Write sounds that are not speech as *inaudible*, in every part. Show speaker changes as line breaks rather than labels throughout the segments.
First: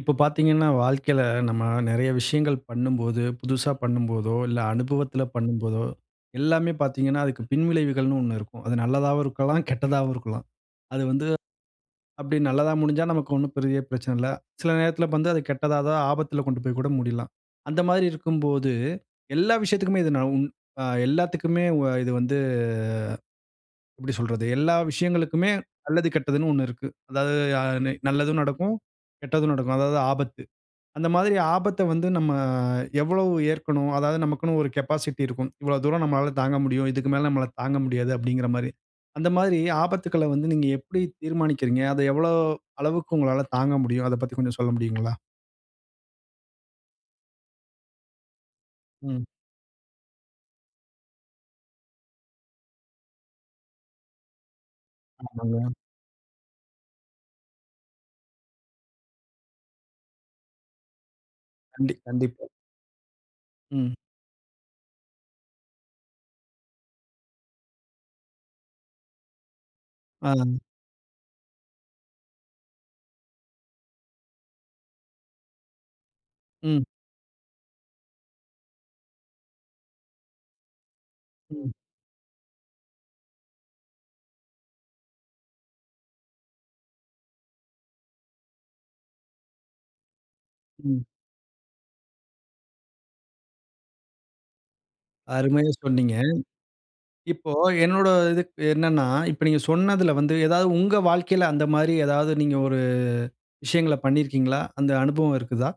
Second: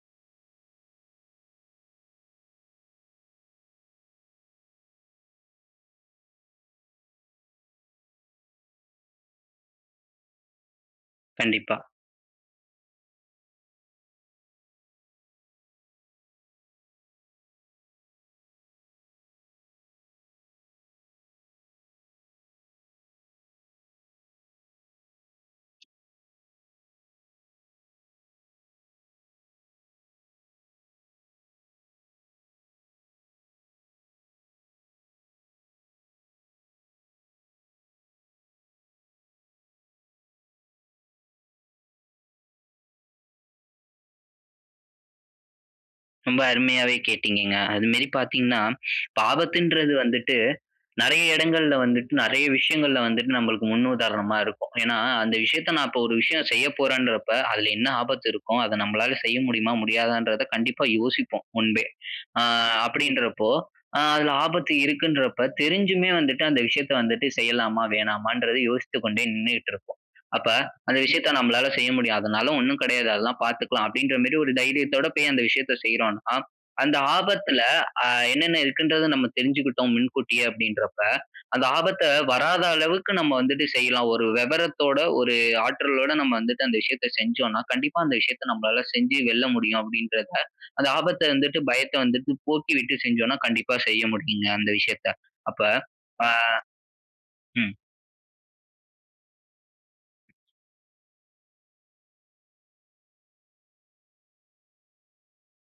இப்போ பார்த்தீங்கன்னா வாழ்க்கையில நம்ம நிறைய விஷயங்கள் பண்ணும்போது, புதுசா பண்ணும் போதோ இல்ல, அனுபவத்துல பண்ணும் போதோ எல்லாமே பார்த்தீங்கன்னா, அதுக்கு பின்விளைவுகள்ன்னு 1 இருக்கும். அது நல்லதாவும் இருக்கலாம், கெட்டதாவும் இருக்கலாம். அது வந்து
கண்டிப்பா.
அப்படி நல்லதா முடிஞ்சா நமக்கு ஒண்ணும் பெரிய பிரச்சனை இல்ல. சில நேரத்தில வந்து அது கெட்டதா, ஏதா ஆபத்துல கொண்டு போய் கூட முடியலாம். அந்த மாதிரி இருக்கும்போது எல்லா விஷயத்துக்குமே இது ந உ அ எல்லாத்துக்குமே உ இது வந்து எப்படி சொல்றது? எல்லா விஷயங்களுக்குமே நல்லது, கெட்டதுன்னு 1 இருக்கு. அதாவது யா நி நல்லதும் நடக்கும், கெட்டதும் நடக்கும். அதாவது ஆபத்து. அந்த மாதிரி ஆபத்த வந்து நம்ம எவ்வளவு ஏற்கணும்? அதாவது நமக்குன்னு ஒரு கேபாசிட்டி இருக்கும். இவ்வளவு தூரம் நம்மால தாங்க முடியும், இதுக்கு மேல நம்மலா தாங்க முடியாது, அப்படிங்கிற மாதிரி. அந்த மாதிரி ஆபத்துக்கள வந்து நீங்க எப்படி தீர்மானிக்கிறீங்க? அத எவ்வளோ அளவுக்கு உங்களால தாங்க முடியும்? அதைப் பத்தி கொஞ்சம் சொல்ல முடியுங்களா?
ரொம்ப அருமையாவே கேட்டீங்கங்க. அது மாதிரி பார்த்தீங்கன்னா, இப்ப
ம்.
ஆபத்துன்றது வந்துட்டு, நெறைய இடங்கள்ல வந்துட்டு நெறைய விஷயங்கள்ல வந்துட்டு நம்மளுக்கு முன் உதாரணமா இருக்கும். ஏனா அந்த விஷயத்த,
ஆமாங்க.
நான் இப்ப ஒரு விஷயம் செய்ய போறேன்றப்ப அதுல என்ன ஆபத்து இருக்கும்? அத நம்மளால செய்ய முடியுமா? முடியாதான்றத கண்டிப்பா யோசிப்போம், முன்பே.
கண்டி
அ
கண்டிப்பா.
அப்படின்றப்போ
ம்.
அ அதுல ஆபத்து இருக்குன்றப்ப தெரிஞ்சுமே வந்துட்டு அந்த விஷயத்த வந்துட்டு செய்யலாமா, வேணாமான்றத யோசித்து கொண்டே நின்னுகிட்டு இருப்போம்.
ஆ.
அப்ப, "அந்த விஷயத்த நம்மளால செய்ய முடியும். அதனால ஒண்ணும் கிடையாது அதெல்லாம் பாத்துக்கலாம்" அப்படின்ற மாதிரி ஒரு தைரியத்தோட போய் அந்த விஷயத்த செய்யறோம்னா,
ம்.
அந்த ஆபத்துல அ என்னென்ன இருக்குன்றத நம்ம தெரிஞ்சுகிட்டோம் முன்கூட்டியே அப்படின்றப்ப, அந்த
ம்.
ஆபத்த வராத அளவுக்கு நம்ம வந்துட்டு செய்யலாம். ஒரு விவரத்தோட, ஒரு ஆற்றலோட நம்ம வந்துட்டு அந்த விஷயத்த செஞ்சோனா கண்டிப்பா அந்த விஷயத்த நம்மளால செஞ்சு வெல்ல முடியும், அப்படின்றத அந்த
ம்.
ஆபத்த வந்துட்டு, பயத்த வந்துட்டு போக்கிவிட்டு செஞ்சோனா கண்டிப்பா செய்ய முடியுங்க, அந்த விஷயத்த. அப்ப
அருமையா சொன்னீங்க.
பா
இப்போ
ம்.
என்னுடைய இது என்னன்னா, இப்ப நீங்க சொன்னதுல வந்து ஏதாவது உங்க வாழ்க்கையில அந்த மாதிரி ஏதாவது நீங்க ஒரு விஷயங்கள பண்ணியிருக்கீங்களா? அந்த அனுபவம் இருக்குதா?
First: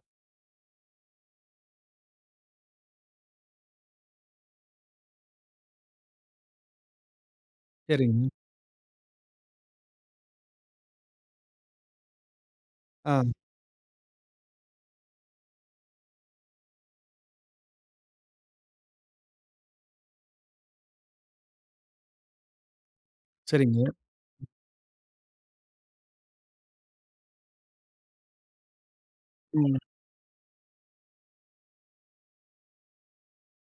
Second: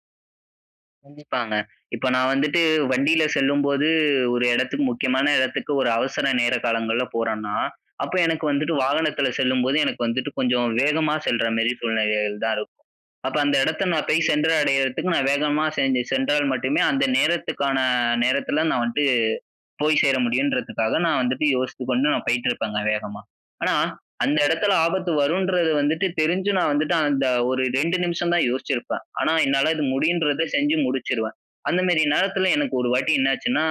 கண்டிப்பாங்க. இப்ப நான் வந்துட்டு வண்டில செல்லும்போது, ஒரு இடத்துக்கு முக்கியமான இடத்துக்கு, ஒரு அவசர நேர காலங்கள்ல போறன்னா, அப்ப
சரிங்க.
எனக்கு வந்துட்டு வாகனத்துல செல்லும்போது, எனக்கு வந்துட்டு கொஞ்சம் வேகமா செல்ற மேரி சூழ்நிலைகள் தான் இருக்கும்.
ஆ.
அப்ப அந்த இடத்த நான் போய் சென்று அடையறதுக்கு நான் வேகமா சென்று சென்றால் மட்டுமே, அந்த நேரத்துக்கான நேரத்துல, நான் வன்ட்டு போய் சேர முடியுன்றதுக்காக, நான் வந்துட்டு யோசித்து கொண்டு நான் போயிட்டுருப்பேங்க, வேகமா. ஆனா
சரிங்க.
அந்த இடத்தில ஆபத்து வரும்ன்றது வந்துட்டு, தெரிஞ்சு நான் வந்துட்டு, அந்த ஒரு 2 நிமிஷம் தான் யோசிச்சிருப்பேன். ஆனா என்னால
ம்.
இது முடியுன்றத செஞ்சு முடிச்சுருவேன். அந்த மாரி நேரத்துல, எனக்கு ஒரு வாட்டி என்னாச்சுன்னா,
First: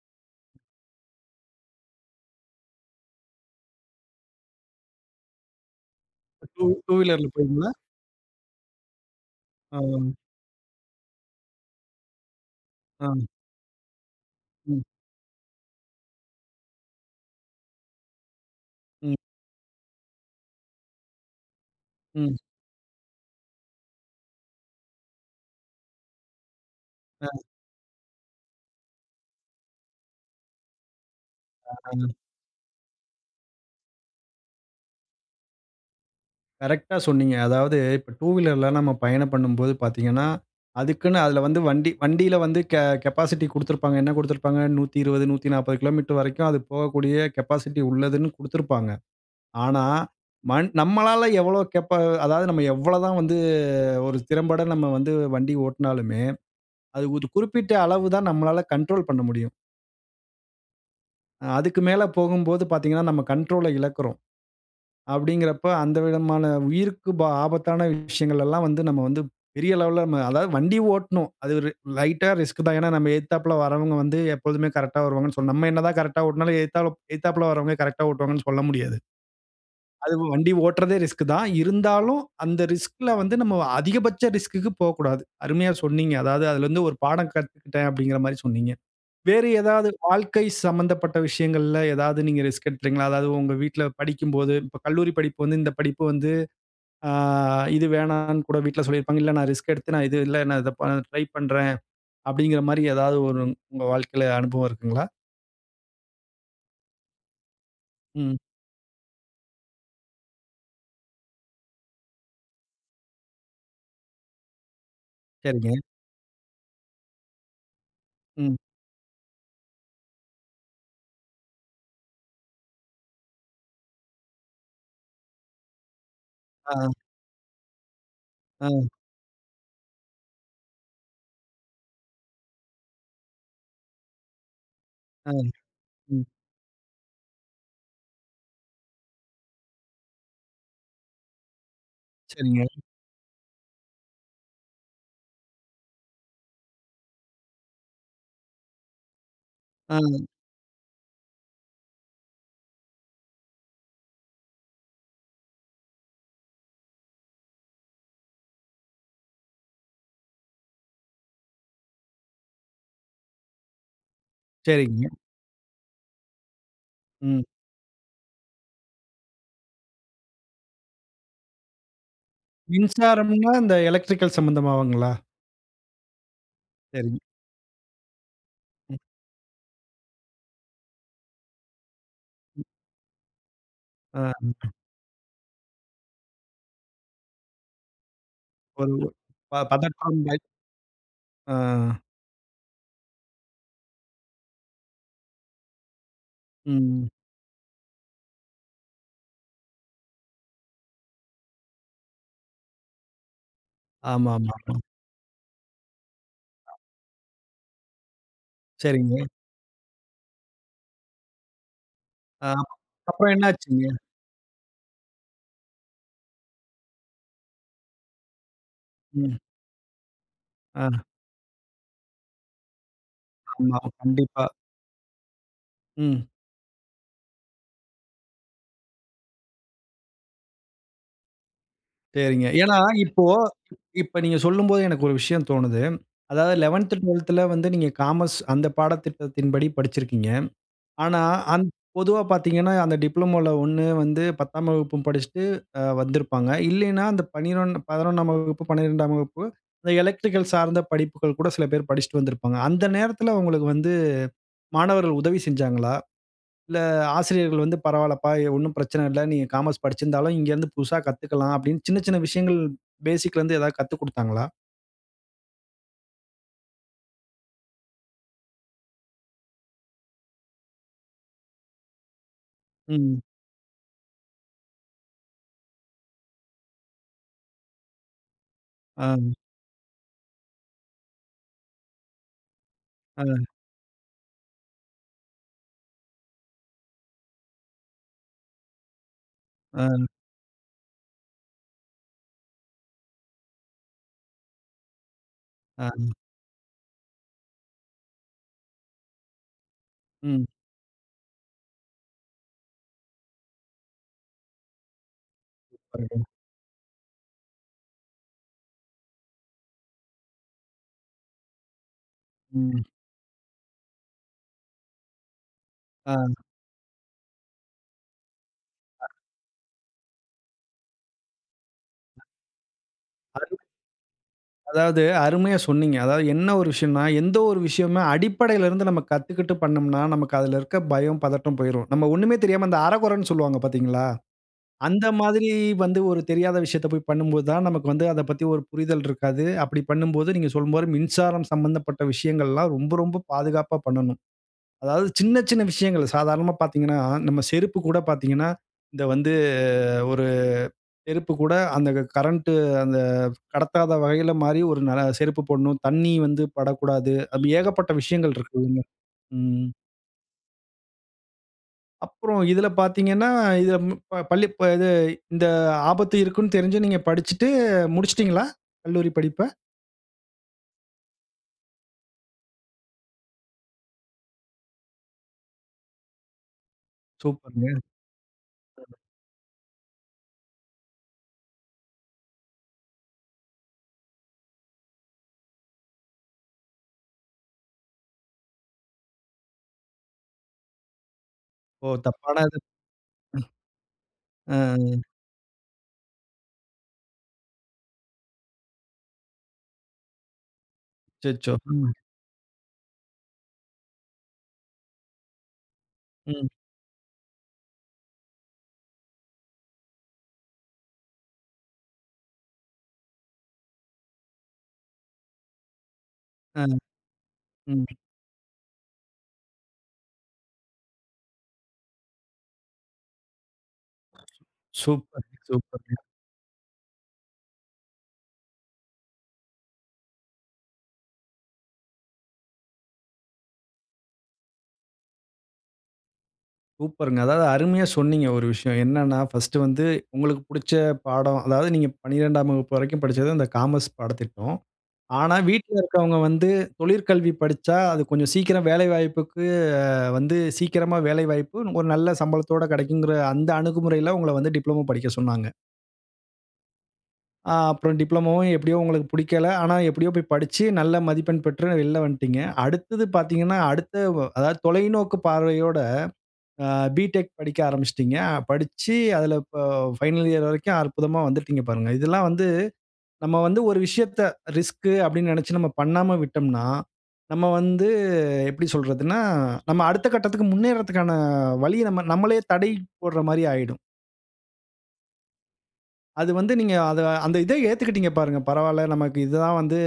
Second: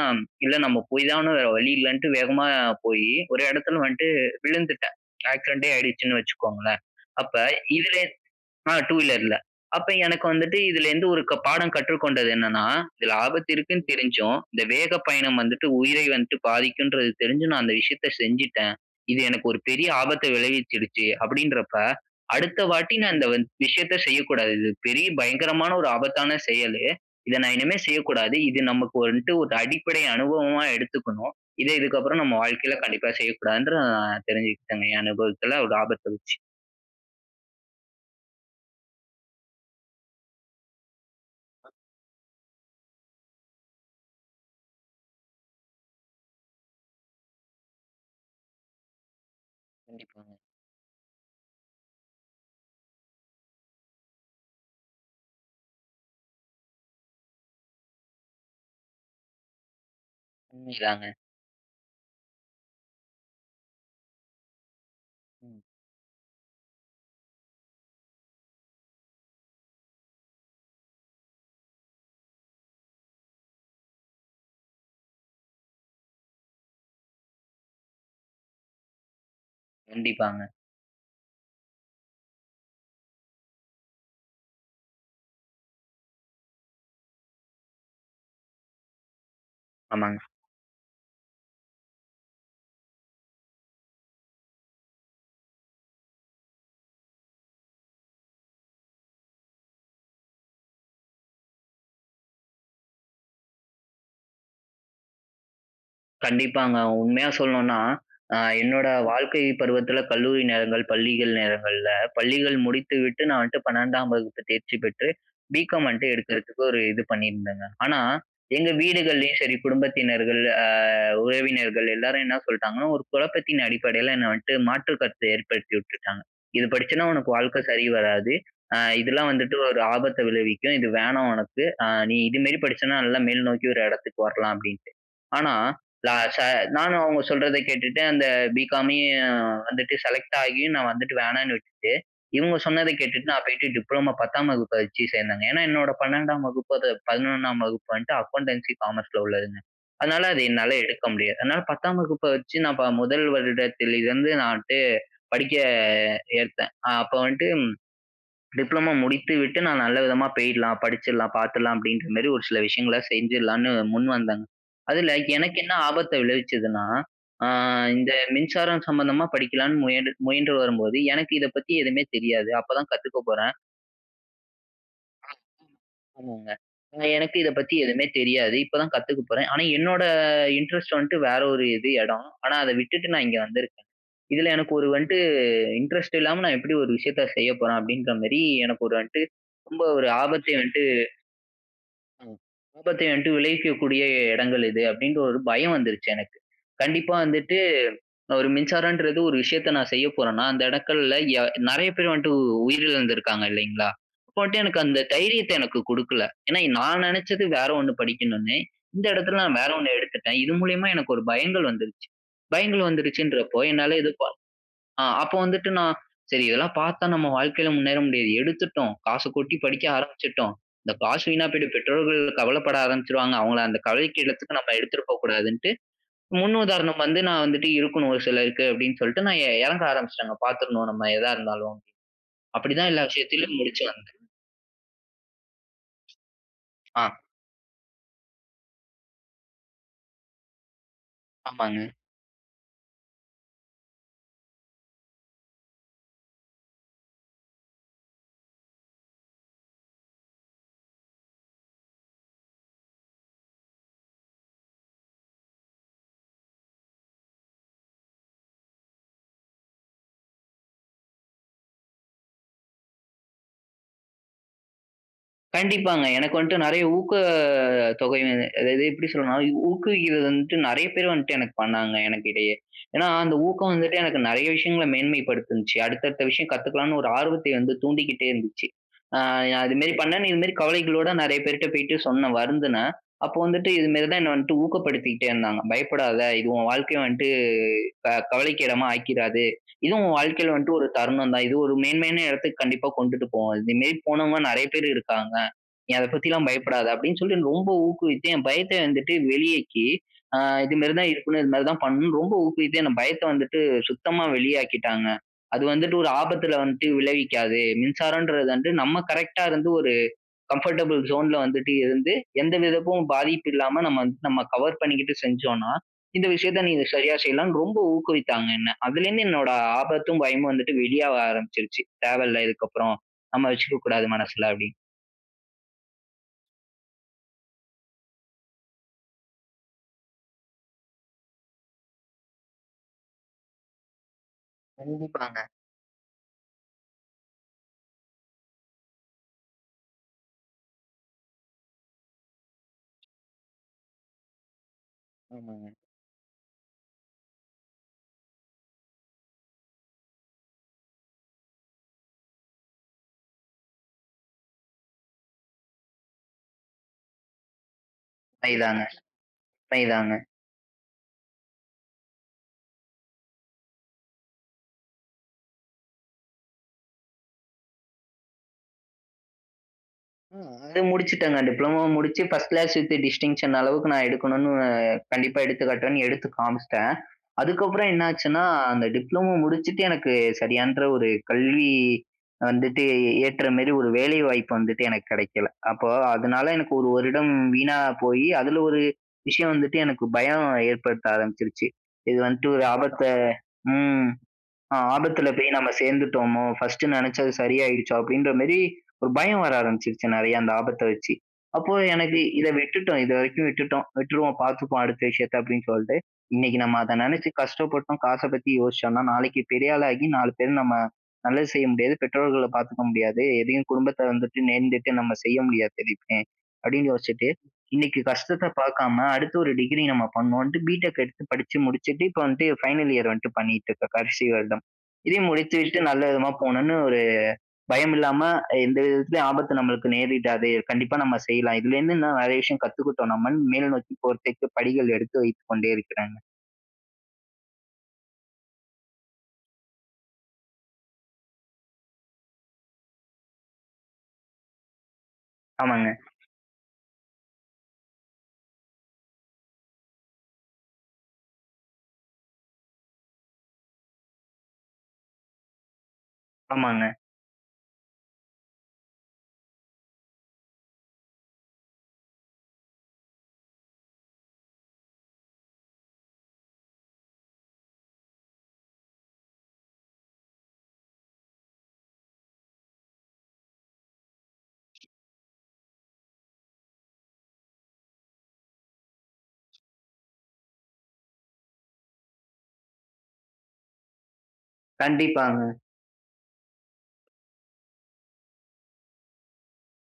இல்ல நம்ம போய்தான, வேற வழி இல்லன்ட்டு, வேகமா போயி, ஒரு இடத்துல வன்ட்டு விழுந்துட்டேன். ஆக்சிடெண்டே ஆயிடுச்சுன்னு
2
வச்சுக்கோங்களேன்.
2 வீலர்‌ல
அப்ப
போனீங்களா?
இதுலே அ 2 வீலர்‌ல. அப்ப
ஆ.
எனக்கு வந்துட்டு, இதுலேருந்து ஒரு க பாடம் கற்றுக்கொண்டது என்னனா,
ஆ.
"இதுல ஆபத்து இருக்குன்னு தெரிஞ்சும், இந்த
ம்.
வேக பயணம் வந்துட்டு, உயிரை வந்துட்டு பாதிக்கும்ன்றது தெரிஞ்சும், நான் அந்த விஷயத்த செஞ்சுட்டேன்.
ம்.
இது எனக்கு ஒரு பெரிய ஆபத்த விளைவிச்சிடுச்சு." அப்படீன்றப்ப,
ம்.
அடுத்த வாட்டி நான் இந்த வந் விஷயத்த செய்யக்கூடாது. இது பெரிய பயங்கரமான, ஒரு ஆபத்தான செயலு.
அ.
இத நான் இனிமே செய்யக்கூடாது. இது நமக்கு வன்ட்டு ஒரு அடிப்படை அனுபவமா எடுத்துக்கணும். இத
அ
இதுக்கப்புறம், நம்ம வாழ்க்கைல கண்டிப்பா செய்யக்கூடாதுன்னு, நா தெரிஞ்சுகிட்டங்க என் அனுபவத்துல, ஒரு ஆபத்த வச்சு.
கரெக்ட்டா சொன்னீங்க. அதாவது இப்ப டூவீலர்‌ல, நம்ம பயணம் பண்ணும்போது பார்த்தீங்கன்னா, அதுக்குன்னு அதுல வந்து
அ.
வண்டி வண்டில வந்து கெ கெபாசிட்டி குடுத்திருப்பாங்க. என்ன குடுத்திருப்பாங்க? 120, 140 கிலோமீட்டர் வரைக்கும் அது போகக்கூடிய கெபாசிட்டி உள்ளதுன்னு குடுத்திருப்பாங்க. ஆனா
கண்டிப்பாங்க.
மன் நம்மளால எவ்வளவு கெபா அதாவது நம்ம எவ்வளதான் வந்து ஒரு திறம்பட நம்ம வந்து வண்டி ஓட்டுனாலுமே, அது ஒரு குறிப்பிட்ட அளவு தான் நம்மளால கண்ட்ரோல் பண்ண முடியும்.
உண்மைதாங்க.
அதுக்கு மேல போகும்போது பார்த்தீங்கன்னா. நம்ம கண்ட்ரோல இழக்குறோம்.
ம்.
அப்டிங்கிறப்ப அந்த விதமான உயிருக்கு பா ஆபத்தான விஷயங்கள் எல்லாம் வந்து நம்ம வந்து பெரிய லெவல்ல, அதாவது வண்டி ஓட்டணும். அது ஒரு லைட்டா ரிஸ்க் தான். ஏன்னா நம்ம எதுத்தாப்புல வரவங்க வந்து எப்போதுமே கரெக்ட்‌டா வருவாங்கன்னு சொன் நம்ம என்ன தான் கரெக்ட்‌டா ஓட்டினாலும் எலுத்தால எதுத்தாப்புல கரெக்ட்‌டா ஓட்டுவாங்கன்னு சொல்ல முடியாது. அதுவும்
கண்டிப்பாங்க.
வண்டி ஓட்டுறதே ரிஸ்க் தான். இருந்தாலும் அந்த ரிஸ்க்‌ல வந்து நம்ம அதிகபட்ச ரிஸ்க்‌க்கு போக்கூடாது. அருமையாக சொன்னீங்க! அதாவது அதுல இருந்து ஒரு பாடம் கத்துக்கிட்டேன் அப்டிங்கிற மாரி சொன்னீங்க. வேறு ஏதாவது
ஆமாங்க.
வாழ்க்கை சம்பந்தப்பட்ட விஷயங்கள்ல எதாவது நீங்க ரிஸ்க் எடுத்துருக்கீங்களா? அதாவது உங்க வீட்டுல படிக்கும்போது இப்போ கல்லூரி படிப்பு வந்து இந்த படிப்பு வந்து அ இது வேணாம்ன்னு கூட வீட்டுல சொல்லியிருப்பாங்க. இல்ல நான் ரிஸ்க் எடுத்து நான் இது இல்ல நான் இத ப ட்ரைப் பண்றேன். அப்படின்ற மாரி எதாவது ஒரு உங்க வாழ்க்கைல அனுபவம் இருக்குங்களா?
கண்டிப்பாங்க! உண்மையா சொல்லணும்னா.
ம்.
அ என்னோட வாழ்க்கை பருவத்துல கல்லூரி நேரங்கள், பள்ளிகள் நேரங்கள்ல, பள்ளிகள் முடித்து விட்டு நான் வந்துட்டு 12 வகுப்பு தேர்ச்சி பெற்று
சரிங்க.
பி.காம் வந்துட்டு எடுக்கறதுக்கு ஒரு இது பண்ணிருந்தங்க. ஆனா,
ம்.
எங்க வீடுகள்லையும் சரி. குடும்பத்தினர்கள் அ உறவினர்கள் எல்லாரும் என்ன சொல்லிட்டாங்கன்னா, ஒரு குழப்பத்தின் அடிப்படைல என்ன வந்துட்டு மாற்று கருத்து ஏற்படுத்திவுட்டுட்டாங்க. "இது
அ.
படிச்சன்னா உனக்கு வாழ்க்க சரி வராது.
ஆ.
அ இதெல்லாம் வந்துட்டு ஒரு ஆபத்த விளைவிக்கும். இது வேணாம் உனக்கு. அ நீ இதுமேரி படிச்சனா நல்லா மேல்நோக்கி ஒரு இடத்துக்கு வரலாம்" அப்டின்ட்டு.
ஆ.
ஆனா, லா
ம்.
ச நானும் அவங்க சொல்றத கேட்டுட்டு அந்த பி.காமையும் வந்துட்டு செலக்ட் ஆகியும் நான் வந்துட்டு வேணான்னு விட்டுட்டு. இவங்க
சரிங்க.
சொன்னத கேட்டுட்டு நான் போய்ட்டு டிப்ளமோ 10 வகுப்பை வச்சு சேர்ந்தங்க. ஏன்னா, என்னோட 12 வகுப்பு அத 11 வகுப்பு வந்துட்டு அக்கவுண்டன்சி காமர்ஸ்ல உள்ளதுங்க. அதனால,
அ.
அது என்னால எடுக்க முடியாது. அதனால 10 வகுப்பை வச்சு நான் ப 1 வருடத்துல இருந்து நான் வந்துட்டு படிக்க ஏற்தேன். அ அப்ப வந்துட்டு டிப்ளமோ முடித்து விட்டு நான் நல்ல விதமா போயிடலாம் படிச்சிடலாம் பார்த்துடலாம் அப்டின்ற மாரி ஒரு சில விஷயங்கள செஞ்சிடலாம்னு முன் வந்தங்க.
சரிங்க.
அதுல எனக்கு என்ன ஆபத்த விளைவிச்சதுன்னா,
ம்.
அ இந்த மின்சாரம் சம்மந்தமா படிக்கலாம்னு முயன் முயன்று வரும்போது எனக்கு இத பத்தி எதுவுமே தெரியாது. அப்போ தான் கத்துக்க
மின்சாரம்னா,
போறேன்.
இந்த எலக்ட்ரிக்கல் சம்மந்தமாவுங்களா?
*unintelligible* ஆமாங்க
சரிங்க.
எனக்கு இத பத்தி எதுவுமே தெரியாது! இப்ப தான்
ம்.
கத்துக்க போறேன். ஆனா, என்னோட இன்ட்ரெஸ்ட் வந்துட்டு வேற ஒரு இது இடம். ஆனா, அத விட்டுட்டு நான் இங்க வந்துருக்கேன்.
அ
இதுல எனக்கு ஒரு வந்துட்டு இன்ட்ரெஸ்ட் இல்லாம நான் எப்டி ஒரு விஷயத்த செய்ய போறேன் அப்படிங்கிற மாரி எனக்கு
ஒரு
ஒரு
*unintelligible*
வந்துட்டு
ப
ரொம்ப ஒரு
பதற்றம். பயம்.
ஆபத்த வந்துட்டு
ஆ.
அ ஆபத்தை வந்துட்டு விளைவிக்கக்கூடிய இடங்கள் இது அப்படின்னு ஒரு பயம் வந்துருச்சு எனக்கு.
ம்.
கண்டிப்பா வந்துட்டு ஒரு மின்சாரம்ன்றது ஒரு விஷயத்த நான் செய்ய போறனா அந்த இடங்கள்ல நெறைய பேர் வந்துட்டு உ உயிரிழந்து இருக்காங்க இல்லைங்களா? அப்ப வந்துட்டு
ஆமாமாமா.
எனக்கு அந்த தைரியத்த எனக்கு குடுக்கல. ஏன்னா,
*unintelligible*
நான் நெனச்சது வேற ஒண்ணு படிக்கணும்னு இந்த
சரிங்க.
இடத்துல நான் வேற ஒண்ணு எடுத்துட்டேன். இது மூலியமா எனக்கு ஒரு பயங்கள் வந்துருச்சு.
அ.
பயங்கள்
அப்புறம் என்ன
வந்துருச்சுடுறப்போ
ஆச்சுங்க?
என்னால ப அ அப்போ வந்துட்டு நான் சரி இதெல்லாம் பார்த்தா நம்ம வாழ்க்கைல முன்னேற முடியாது. எடுத்துட்டோம்! காசு
ம்.
கொட்டி படிக்க ஆரம்பிச்சுட்டோம்! இந்த
அ.
காசு வீணா போயிட்டு. பெற்றோர்கள் கவலைப்பட ஆரம்பிச்சுருவாங்க. அவங்கள
ஆமா
அந்த கவலைக்கு
கண்டிப்பா.
இடத்துக்கு நம்ம எடுத்துட்டு போகக்கூடாதுன்ட்டு.
ம்.
முன் உதாரணம் வந்து நான் வந்துட்டு இருக்கணும் ஒரு சிலருக்கு அப்படின்னு சொல்லிட்டு நான் எ இறங்க ஆரம்பிச்சுட்டேங்க பார்த்துரணும் நம்ம எதா இருந்தாலும்.
சரிங்க.
அப்டி
ஏன்னா
தான் எல்லா
இப்போ,
விஷயத்திலயும் முடிச்சு வந்தேன்.
இப்ப நீங்க சொல்லும்போது எனக்கு ஒரு விஷயம் தோணுது. அதாவது லெவெந்த்,
அ.
ட்வெல்த்துல வந்து நீங்க காமர்ஸ். அந்த பாடத்திட்டத்தின் படி படிச்சுருக்கீங்க. ஆனா அந்
ஆமாங்க.
பொதுவா பார்த்தீங்கன்னா அந்த டிப்ளோமோல ஒண்ணு வந்து பத்தாம் வகுப்பு படிச்சுட்டு அ வந்திருப்பாங்க. இல்லைனா அந்த பனினொன் 11ஆம் வகுப்பு, 12ஆம் வகுப்பு அந்த எலக்ட்ரிக்கல் சார்ந்த படிப்புகள் கூட சில பேர் படிச்சுட்டு வந்திருப்பாங்க. அந்த நேரத்துல உங்களுக்கு வந்து மாணவர்கள் உதவி செஞ்சாங்களா? இல்ல ஆசிரியர்கள் வந்து, "பரவால்லப்பா எ ஒண்ணும் பிரச்சன இல்ல. நீங்க காமர்ஸ் படிச்சுருந்தாலும் இங்க இருந்து புதுசா கத்துக்கலாம்" அப்படின்னு சின்ன சின்ன விஷயங்கள் பேசிக்ல இருந்து எதாவது கத்துக் கொடுத்தாங்களா?
கண்டிப்பாங்க. எனக்கு வந்துட்டு நிறைய ஊக்கத் தொகை அதாவது, எப்பிடி சொல்றன்னா, ஊக்குவிக்கிறது வந்துட்டு நிறைய பேர் வந்துட்டு எனக்கு பண்ணாங்க எனக்கு இடையே. ஏன்னா,
ம்.
அந்த ஊக்கம் வந்துட்டு எனக்கு நிறைய விஷயங்களை மேன்மை படுத்துனுச்சு, அடுத்த அடுத்த விஷயம் கத்துக்கலான்னு ஒரு ஆர்வத்தை வந்து தூண்டிக்கிட்டே இருந்துச்சு.
ஆ.
அ அதுமாரி பண்ணேன், இதுமாரி கவலைகளோட நிறைய பேர்ட்ட போயிட்டு சொன்னேன் வருந்துனேன்.
ஆ.
அப்போ வந்துட்டு இதுமாரி தான் என்ன வந்துட்டு ஊக்கப்படுத்திகிட்டே இருந்தாங்க. பயப்படாத! இது உன் வாழ்க்கை வந்துட்டு இப்ப கவலைக்கு இடமா ஆக்கிராது.
ஆ.
இதுவும் உன் வாழ்க்கையில வந்துட்டு ஒரு தருணம் தான். இது ஒரு மேன்மையான இடத்துக்கு கண்டிப்பா கொண்டுட்டு போவோம். இதுமாரி போனவங்க நிறைய பேர் இருக்காங்க.
ஆ.
நீ அத பத்தில்லாம் பயப்படாத! அப்பிடின்னு சொல்லி ரொம்ப ஊக்குவித்து என் பயத்த வந்துட்டு வெளியேற்றி அ
ம்.
இதுமாரி தான் இருக்கணும், இதுமாரி தான் பண்ணனும் ரொம்ப ஊக்குவித்து என் பயத்த வந்துட்டு சுத்தமா வெளியாக்கிட்டாங்க. அது வந்துட்டு, ஒரு
*unintelligible*
ஆபத்துல வந்துட்டு விளைவிக்காது. மின்சாரன்றது வந்து நம்ம கரெக்ட்‌டா இருந்து ஒரு கம்ஃபர்டபிள் ஜோன்ல வந்துட்டு இருந்து, எந்த
ம்.
விதக்கும் பாதிப்பு இல்லாம நம்ம நம்ம கவர் பண்ணிக்கிட்டு செஞ்சோன்னா,
ஆ.
இந்த விஷயத்த நீ சரியா செய்யலாம் ரொம்ப ஊக்குவித்தாங்க என்ன.அதுல
அ
இருந்து என்னோட ஆபத்தும் பயமும் வந்துட்டு வெளியாக ஆரம்பிச்சுருச்சு. தேவ இல்ல இதுக்கப்பறம், நம்ம
*unintelligible*
வச்சுக்க கூடாது மனசுல அப்பிடின்னு.
அதாவது அருமையா சொன்னீங்க. அதாவது என்ன ஒரு விஷயன்னா, எந்த ஒரு விஷயமே அடிப்படையில இருந்து நம்ம கத்துக்கிட்டு பண்ணம்னா, நமக்கு அதில இருக்க பயம், பதட்டம், போயிரும். நம்ம ஒன்னுமே தெரியாம, அந்த அரை குறைன்னு சொல்வாங்க பார்த்தீங்களா? அந்த
கண்டிப்பாங்க.
மாதிரி வந்து ஒரு தெரியாத விஷயத்த போய் பண்ணும்போது தான் நமக்கு வந்து, அத பத்தி ஒரு புரிதல் இருக்காது. அப்பிடி பண்ணும்போது நீங்க சொல்லும்போது மின்சாரம் சம்பந்தப்பட்ட விஷயங்கள்லாம் ரொம்ப ரொம்ப பாதுகாப்பா பண்ணணும். அதாவது சின்ன சின்ன
ஆமாங்க.
விஷயங்கள் சாதாரணமா பார்த்தீங்கன்னா, நம்ம செருப்பு கூட பார்த்தீங்கன்னா இது வந்து ஒரு செருப்பு கூட அந்த கரண்ட் அந்த கடத்தாத வகையில மாறி ஒரு நல்ல செருப்பு போடணும். தண்ணீர் வந்து படக்கூடாது. அப்பிடி ஏகப்பட்ட விஷயங்கள்
பை தாங்க,
இருக்குதுங்க. ம்.
பை தாங்க.
அப்புறம் இதில பார்த்தீங்கன்னா, இதில ப பள்ளி இது இந்த ஆபத்து இருக்குன்னு தெரிஞ்சு நீங்க படிச்சிட்டு முடிச்சிட்டீங்களா? கல்லூரி படிப்ப.
அ அது முடிச்சுட்டேங்க. டிப்ளமோ முடிச்சு, பர்ஸ்ட் கிளாஸ் வித் டிஸ்டிங்ஷன் அளவுக்கு நான் எடுக்கணுனு கண்டிப்பா எடுத்து காட்டுறேன்னு, எடுத்து காமிச்சுட்டேன்.
சூப்பருங்க.
அதுக்கப்புறம் என்னாச்சுன்னா, அந்த டிப்ளமோ முடிச்சுட்டு எனக்கு சரியான்ற ஒரு கல்வி வந்துட்டு, ஏற்றமாரி ஒரு வேலைவாய்ப்பு வந்துட்டு எனக்கு கிடைக்கல. அப்போ அதனால எனக்கு 1 வருடம் வீணா போயி, அதுல ஒரு விஷயம் வந்துட்டு எனக்கு பயம் ஏற்படுத்த ஆரம்பிச்சிருச்சு.
ஓ!
இது
தப்பான
வந்துட்டு
இது
ஒரு ஆபத்த ம்
ம்.
அ
ம், ம்.
"ஆபத்தில போய் நம்ம சேர்ந்துட்டோாமோ! பர்ஸ்ட்டு நினச்சது சரியாகிடுச்சோ!" அப்பிடின்றமாரி ஒரு பயம் வர ஆரம்பிச்சிருச்சு. நிறைய அந்த ஆபத்த வச்சு.
அச்சச்சோ!
அப்போ
ம்.
எனக்கு இத விட்டுட்டோம் இது வரைக்கும் விட்டுட்டோம், விட்டுருவோம், பார்த்துப்போம் அடுத்த விஷயத்த அப்பிடின்னு சொல்ட்டு,
ம்.
இன்னக்கி நம்ம அத நினச்சு கஷ்டப்பட்டோம். காச பத்தி யோசிச்சோனா, நாளைக்கி பெரியாளா ஆகி 4 பேர் நம்ம நல்லது செய்ய முடியாது. பெற்றோர்கள பார்த்துக்க முடியாது. எதையும் குடும்பத்தை வந்துட்டு நேர்ந்துட்டு நம்ம செய்ய முடியாது *unintelligible*
ஆ,
அப்பிடின்னு யோசிட்டு,
ம்.
இன்னக்கி கஷ்டத்த பார்க்காம அடுத்து ஒரு டிகிரி நம்ம பண்ணோன்டு பி டெக் எடுத்து படிச்சி முடிச்சிட்டு, இப்போ வந்ட்டு ஃபைனல் இயர் வந்ட்டு பண்ணிட்டு இருக்கேன். இப்ப கடைசி வருடம்
சூப்பர்,
இதையும் முடித்து விட்டு நல்ல
சூப்பருங்க.
விதமா போணுன்னு, ஒரு பயம் இல்லாம எந்த விதத்திலும் ஆபத்து நமக்கு நேரிடாது. கண்டிப்பா நம்ம செய்யலாம். இதுலருந்து நிறைய விஷயம் கத்துக்கிட்டோம் நம்மன்னு. மேல நோக்கி போறதுக்கு படிகள் எடுத்து வைத்துக் கொண்டே இருக்கிறேங்க.
சூப்பர்ங்க. அதாவது அருமையா சொன்னீங்க. ஒரு விஷயம். என்னன்னா ஃபர்ஸ்ட் வந்து உங்களுக்கு புடிச்ச பாடம். அதாவது நீங்க 12ம் வகுப்பு வரைக்கும் படிச்சது, அந்த காமர்ஸ் பாடத்திட்டம். ஆனா, வீட்ல
ஆமாங்க.
இருக்கிறவஙு்க வந்து, தொழிற்கல்வி படிச்சா, அது கொஞ்சம் சீக்கிரம் வேலை வாய்ப்புக்கு வந்து, சீக்கிரமா வேலை வாய்ப்பு, ஒரு நல்ல சம்பளத்தோடு கிடைக்குங்கற அந்த அணுகுமுறையில, உங்கள வந்து டிப்ளமோ படிக்க சொன்னாங்க.
ஆமாங்க.
ஆ அப்புறம் டிப்ளோமோவும் எப்டியும் உங்களுக்கு பிடிக்கல. ஆனா, எப்பிடியோ போயி படிச்சு நல்ல மதிப்பெண் பெற்று வெளில வந்துடீங்க. அடுத்தது பார்த்தீங்கன்னா, அடுத்த அதாவது தொலைநோக்கு பார்வையோட ஆ B.Tech படிக்க ஆரம்பிச்சிடீங்க. படிச்சி அதில ப பைனல் இயர் வரைக்கும் அற்புதமா வந்துட்டீங்க பாருங்க. இதெல்லாம் வந்து நம்ம வந்து ஒரு விஷயத்த ரிஸ்க்கு அப்டினு நினைச்சி நம்ம பண்ணாம விட்டோம்னா, நம்ம வந்து எப்படி சொல்றதுனா, நம்ம அடுத்த கட்டத்துக்கு முன்னேறதுக்கான வழிய நம்ம நம்மளே தடை போடுற மாரி ஆயிடும்.
கண்டிப்பாங்க.
அது வந்து நீங்க அத அந்த இத ஏத்துக்கிட்டீங்க, பாருங்க. பரவால்ல, நமக்கு இது தான் வந்து,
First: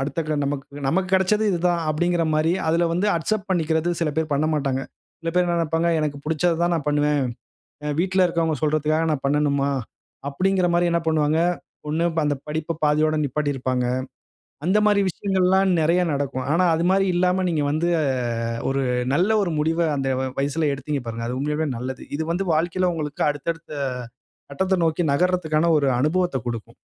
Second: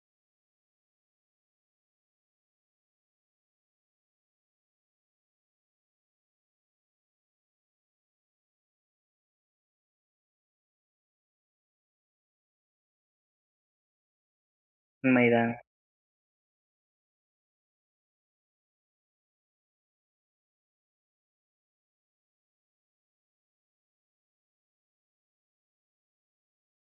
அடுத்த க நமக்கு நமக்கு கிடைச்சது இது தான். அப்டிங்கற மாரி, அதில வந்து அக்செப்ட் பண்ணிக்கிறது சில பேர் பண்ணமாட்டாங்க. சில பேர் என்ன நினைப்பாங்க, "எனக்கு புடிச்சத தான் நான் பண்ணுவேன். அ வீட்ல இருக்குறவங்க சொல்றதுகாக நான் பண்ணணுமா?" அப்டிங்கற மாரி என்ன பண்ணுவாங்க? 1 அந்த படிப்ப பாதியோட நிப்பாட்டி இருப்பாங்க. அந்த மாரி
உண்மைதான்.
விஷயங்கள்லாம் நிறைய நடக்கும். ஆனா, அது மாரி இல்லாம நீங்க வந்து, அ ஒரு நல்ல ஒரு முடிவ, அந்த வ வயசுல எடுத்தீங்க, பாருங்க. அது உண்மையாவே நல்லது. இது வந்து வாழ்க்கையில உங்களுக்கு அடுத்த, அடுத்த கட்டத்த நோக்கி நகரதுக்கான ஒரு அனுபவத்த குடுக்கும்.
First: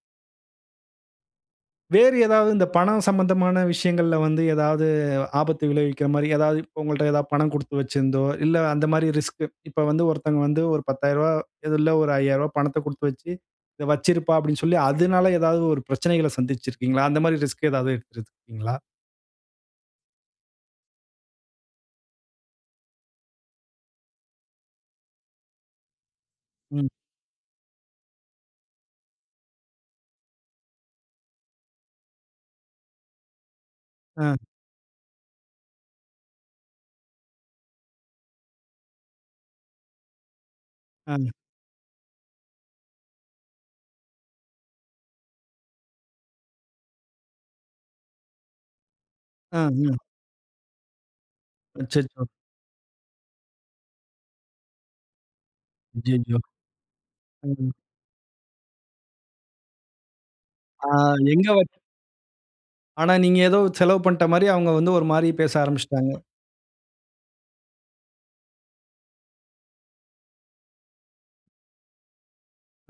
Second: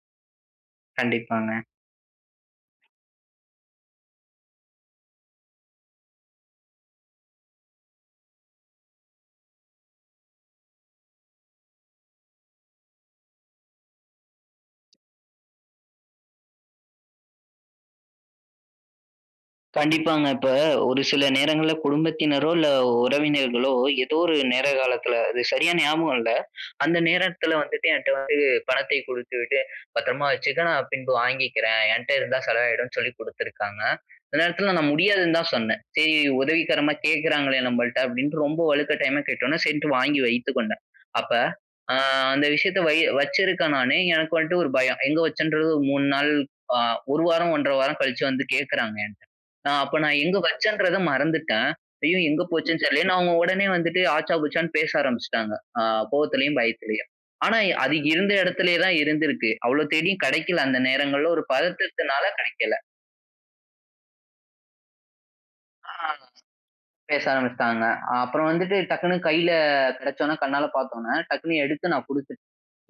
கண்டிப்பாங்க.
வேறு ஏதாவது இந்த பணம் சம்பந்தமான விஷயங்கள்ல வந்து ஏதாவது ஆபத்து விளைவிக்கிறமாரி, ஏதாவது இப்ப உங்கள்ட்ட எதா பணம் கொடுத்து வச்சிருந்தோ! இல்ல, அந்தமாரி ரிஸ்க். இப்ப வந்து, ஒருத்தங்க வந்து, 1 ரூ. 10,000, இதுல்ல ரு. 5,000 ரூவா பணத்த குடுத்து வச்சி, இத வச்சிருப்பா! அப்பிடின்னு சொல்லி, அதுனால ஏதாவது ஒரு பிரச்சனைகள சந்திச்சிருக்கீங்களா? அந்தமாரி ரிஸ்க் ஏதாவது எடுத்து இருக்கிறீங்களா?
கண்டிப்பாங்க. இப்ப, ஒரு சில நேரங்கள்ல குடும்பத்தினரோ, இல்ல, உறவினர்களோ ஏதோ ஒரு நேர, காலத்துல அது சரியா ஞாபகம் இல்ல.
ம்.
அந்த நேரத்துல வந்துட்டு, என்ட்ட வந்து பணத்தை கொடுத்துவிட்டு, பத்தரமா வச்சிக்க, நான் பின்பு வாங்கிக்கிறேன். என்ட்ட இருந்தா செலவு ஆயிடுனு சொல்லி குடுத்துருக்காங்க. இந்த
ஆ.
நேரத்துல நான் முடியாதுன்னு தான் சொன்னேன். "சரி, உதவிகரமா கேக்குறாங்களே! நம்மள்ட்ட" அப்பிடின்னு ரொம்ப வழுக்கட்டாயமா கேட்ட உடனே, சரின்டு வாங்கி வைத்து கொண்டேன்.
ஆ.
அப்ப, அ அந்த விஷயத்த வை வச்சிருக்கேன் நானே! எனக்கு வந்துட்டு ஒரு பயம். எங்க வச்சேன்றது 1 3 நாள், அ 1 வாரம், 1 1/2 வாரம் கழிச்சு வந்து கேக்குறாங்க என்னை.
ஆ,
நான் அப்ப,
ஆ.
நான் எங்க வச்சேன்றத மறந்துட்டேன். "ஐயோ!
அச்சச்சோ!
எங்க போச்சேன்னு தெரியலயே!". அவுங்க உடனே வந்துட்டு, ஆச்சா, பூச்சான்னு பேச ஆரம்பிச்சுட்டாங்க. அ
அய்யயோ!
கோவத்திலயும், பயத்துலயும்.
ம்.
ஆனா,
ம்.
அது இருந்த இடத்துலே தான் இருந்துருக்கு. அவ்ளோ தேடியும் கிடைக்கல. அந்த
ஆ,
நேரங்கள்ல ஒரு
எங்க வச்
பதட்டத்தினால கிடைக்கல.
ஆனா, நீங்க ஏதோ செலவு பண்ணிட்டமாரி, அவுங்க வந்து ஒருமாரி பேச
அ
ஆரம்பிச்சுட்டாங்க.
ஆரம்பிச்சு பேச ஆரம்பிச்சிட்டாங்க. அப்புறம் வந்துட்டு டக்குனு கையில கிடச்சவுடன, கண்ணால பார்த்த உடனே, டக்குனு எடுத்து நான் குடுத்துட்டேன்.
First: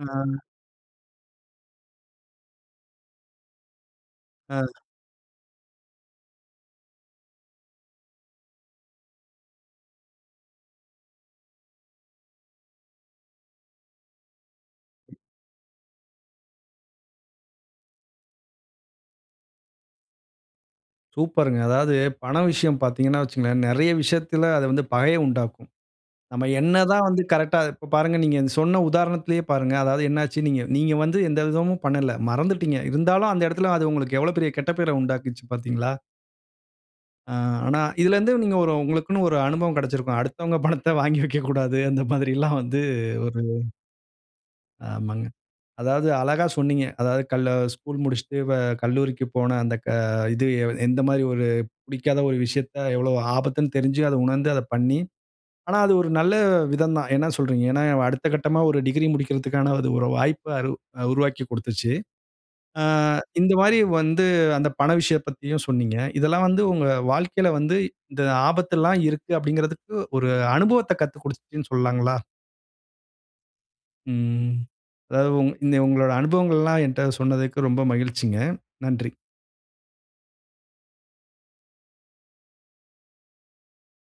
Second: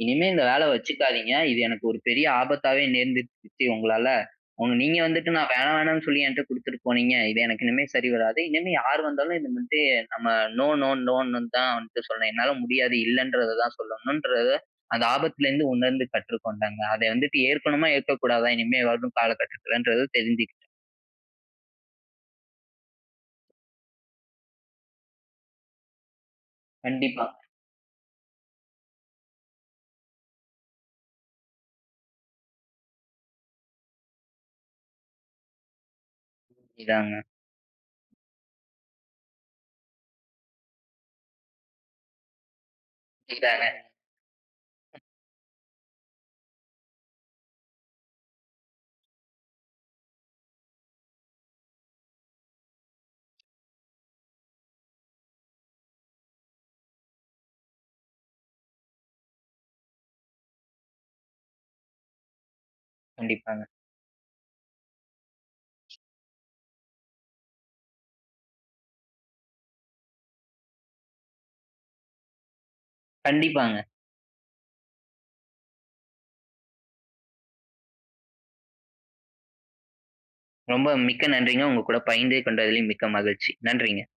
"இனிமே
ஆ.
இந்த வேல வச்சுக்காதீங்க! இது எனக்கு ஒரு பெரிய ஆபத்தாவே நேர்ந்துருச்சு. சித்தி உங்களால.
ஆ.
ஒண்ணு நீங்க வந்துட்டு, நான் வேணா, வேணான்னு சொல்லி, என்ட்ட கொடுத்துட்டு போனீங்க. இது எனக்கு இனிமே சரி வராது." இனிமே யார் வந்தாலும் இதுமாதிரி நம்ம நோ நோ நோன்னு தான் வந்துட்டு சொல்லணும். என்னால முடியாது. இல்லன்றத தான் சொல்லணுன்றத அந்த ஆபத்துலேருந்து உணர்ந்து கற்றுக்கொண்டேங்க. அத வந்துட்டு ஏற்கணுமா! ஏற்கக்கூடாதா! இனிமே வரும் கால கட்டத்துலன்றது தெரிஞ்சுக்கிட்டேன்.
சூப்பருங்க. அதாவது பண விஷயம் பார்த்தீங்கன்னா வச்சிக்கங்களேன்! நிறைய விஷயத்தில அது வந்து பகைய உண்டாக்கும். நம்ம என்னதான் வந்து
கண்டிப்பா.
கரெக்ட்டா இப்ப பாருங்க நீங்க அந்த சொன்ன உதாரணத்திலேயே பாருங்க. அதாவது என்னாச்சு நீங்க, நீங்க வந்து எந்த விதமும் பண்ணல. மறந்துட்டீங்க. இருந்தாலும், அந்த இடத்தில அது உங்களுக்கு எவ்வளவு பெரிய கெட்ட பேர உண்டாக்கிருச்சு பார்த்தீங்களா?
இதாங்க.
ஆ ஆனா இதில இருந்து நீங்க ஒரு உங்களுக்குன்னு ஒரு அனுபவம் கிடச்சிருக்கும். அடுத்தவங்க பணத்த வாங்கி வைக்கக்கூடாது, அந்த மாதிரில்லாம் வந்து ஒரு
இதானே!
ஆமாங்க. அதாவது அழகா சொன்னீங்க. அதாவது கல் ஸ்கூல் முடிச்சிட்டு வ கல்லூரிக்கு போன அந்த க இது எந்தமாரி ஒரு பிடிக்காத ஒரு விஷயத்த எவ்ளோ ஆபத்துன்னு தெரிஞ்சு, அத உணர்ந்து அத பண்ணி, ஆனா அது ஒரு நல்ல விதம் தான். என்ன சொல்கிறீங்க? ஏன்னா, அடுத்த கட்டமா ஒரு டிகிரி முடிக்கிறதுக்கான இது ஒரு வாய்ப்ப அரு அ உருவாக்கிக் கொடுத்துச்சு. ஆ
கண்டிப்பாங்க.
இந்தமாரி வந்து அந்த பண விஷயம் பத்தியும் சொன்னீங்க. இதெல்லாம் வந்து உங்க வாழ்க்கையில வந்து இந்த ஆபத்து எல்லாம் இருக்கு. அப்பிடிங்கிறதுக்கு ஒரு அனுபவத்த கத்துக் கொடுத்துச்சுன்னு சொல்லாங்களா?
கண்டிப்பாங்க.
ம். அதாவது உங் உங்களோட அனுபவங்கள் எல்லாம் என்ட சொன்னதற்கு ரொம்ப மகிழ்ச்சிங்க. நன்றி.
ரொம்ப மிக்க நன்றிங்க. உங்க கூட பகிர்ந்து கொண்டதிலும் மிக்க மகிழ்ச்சி. நன்றிங்க.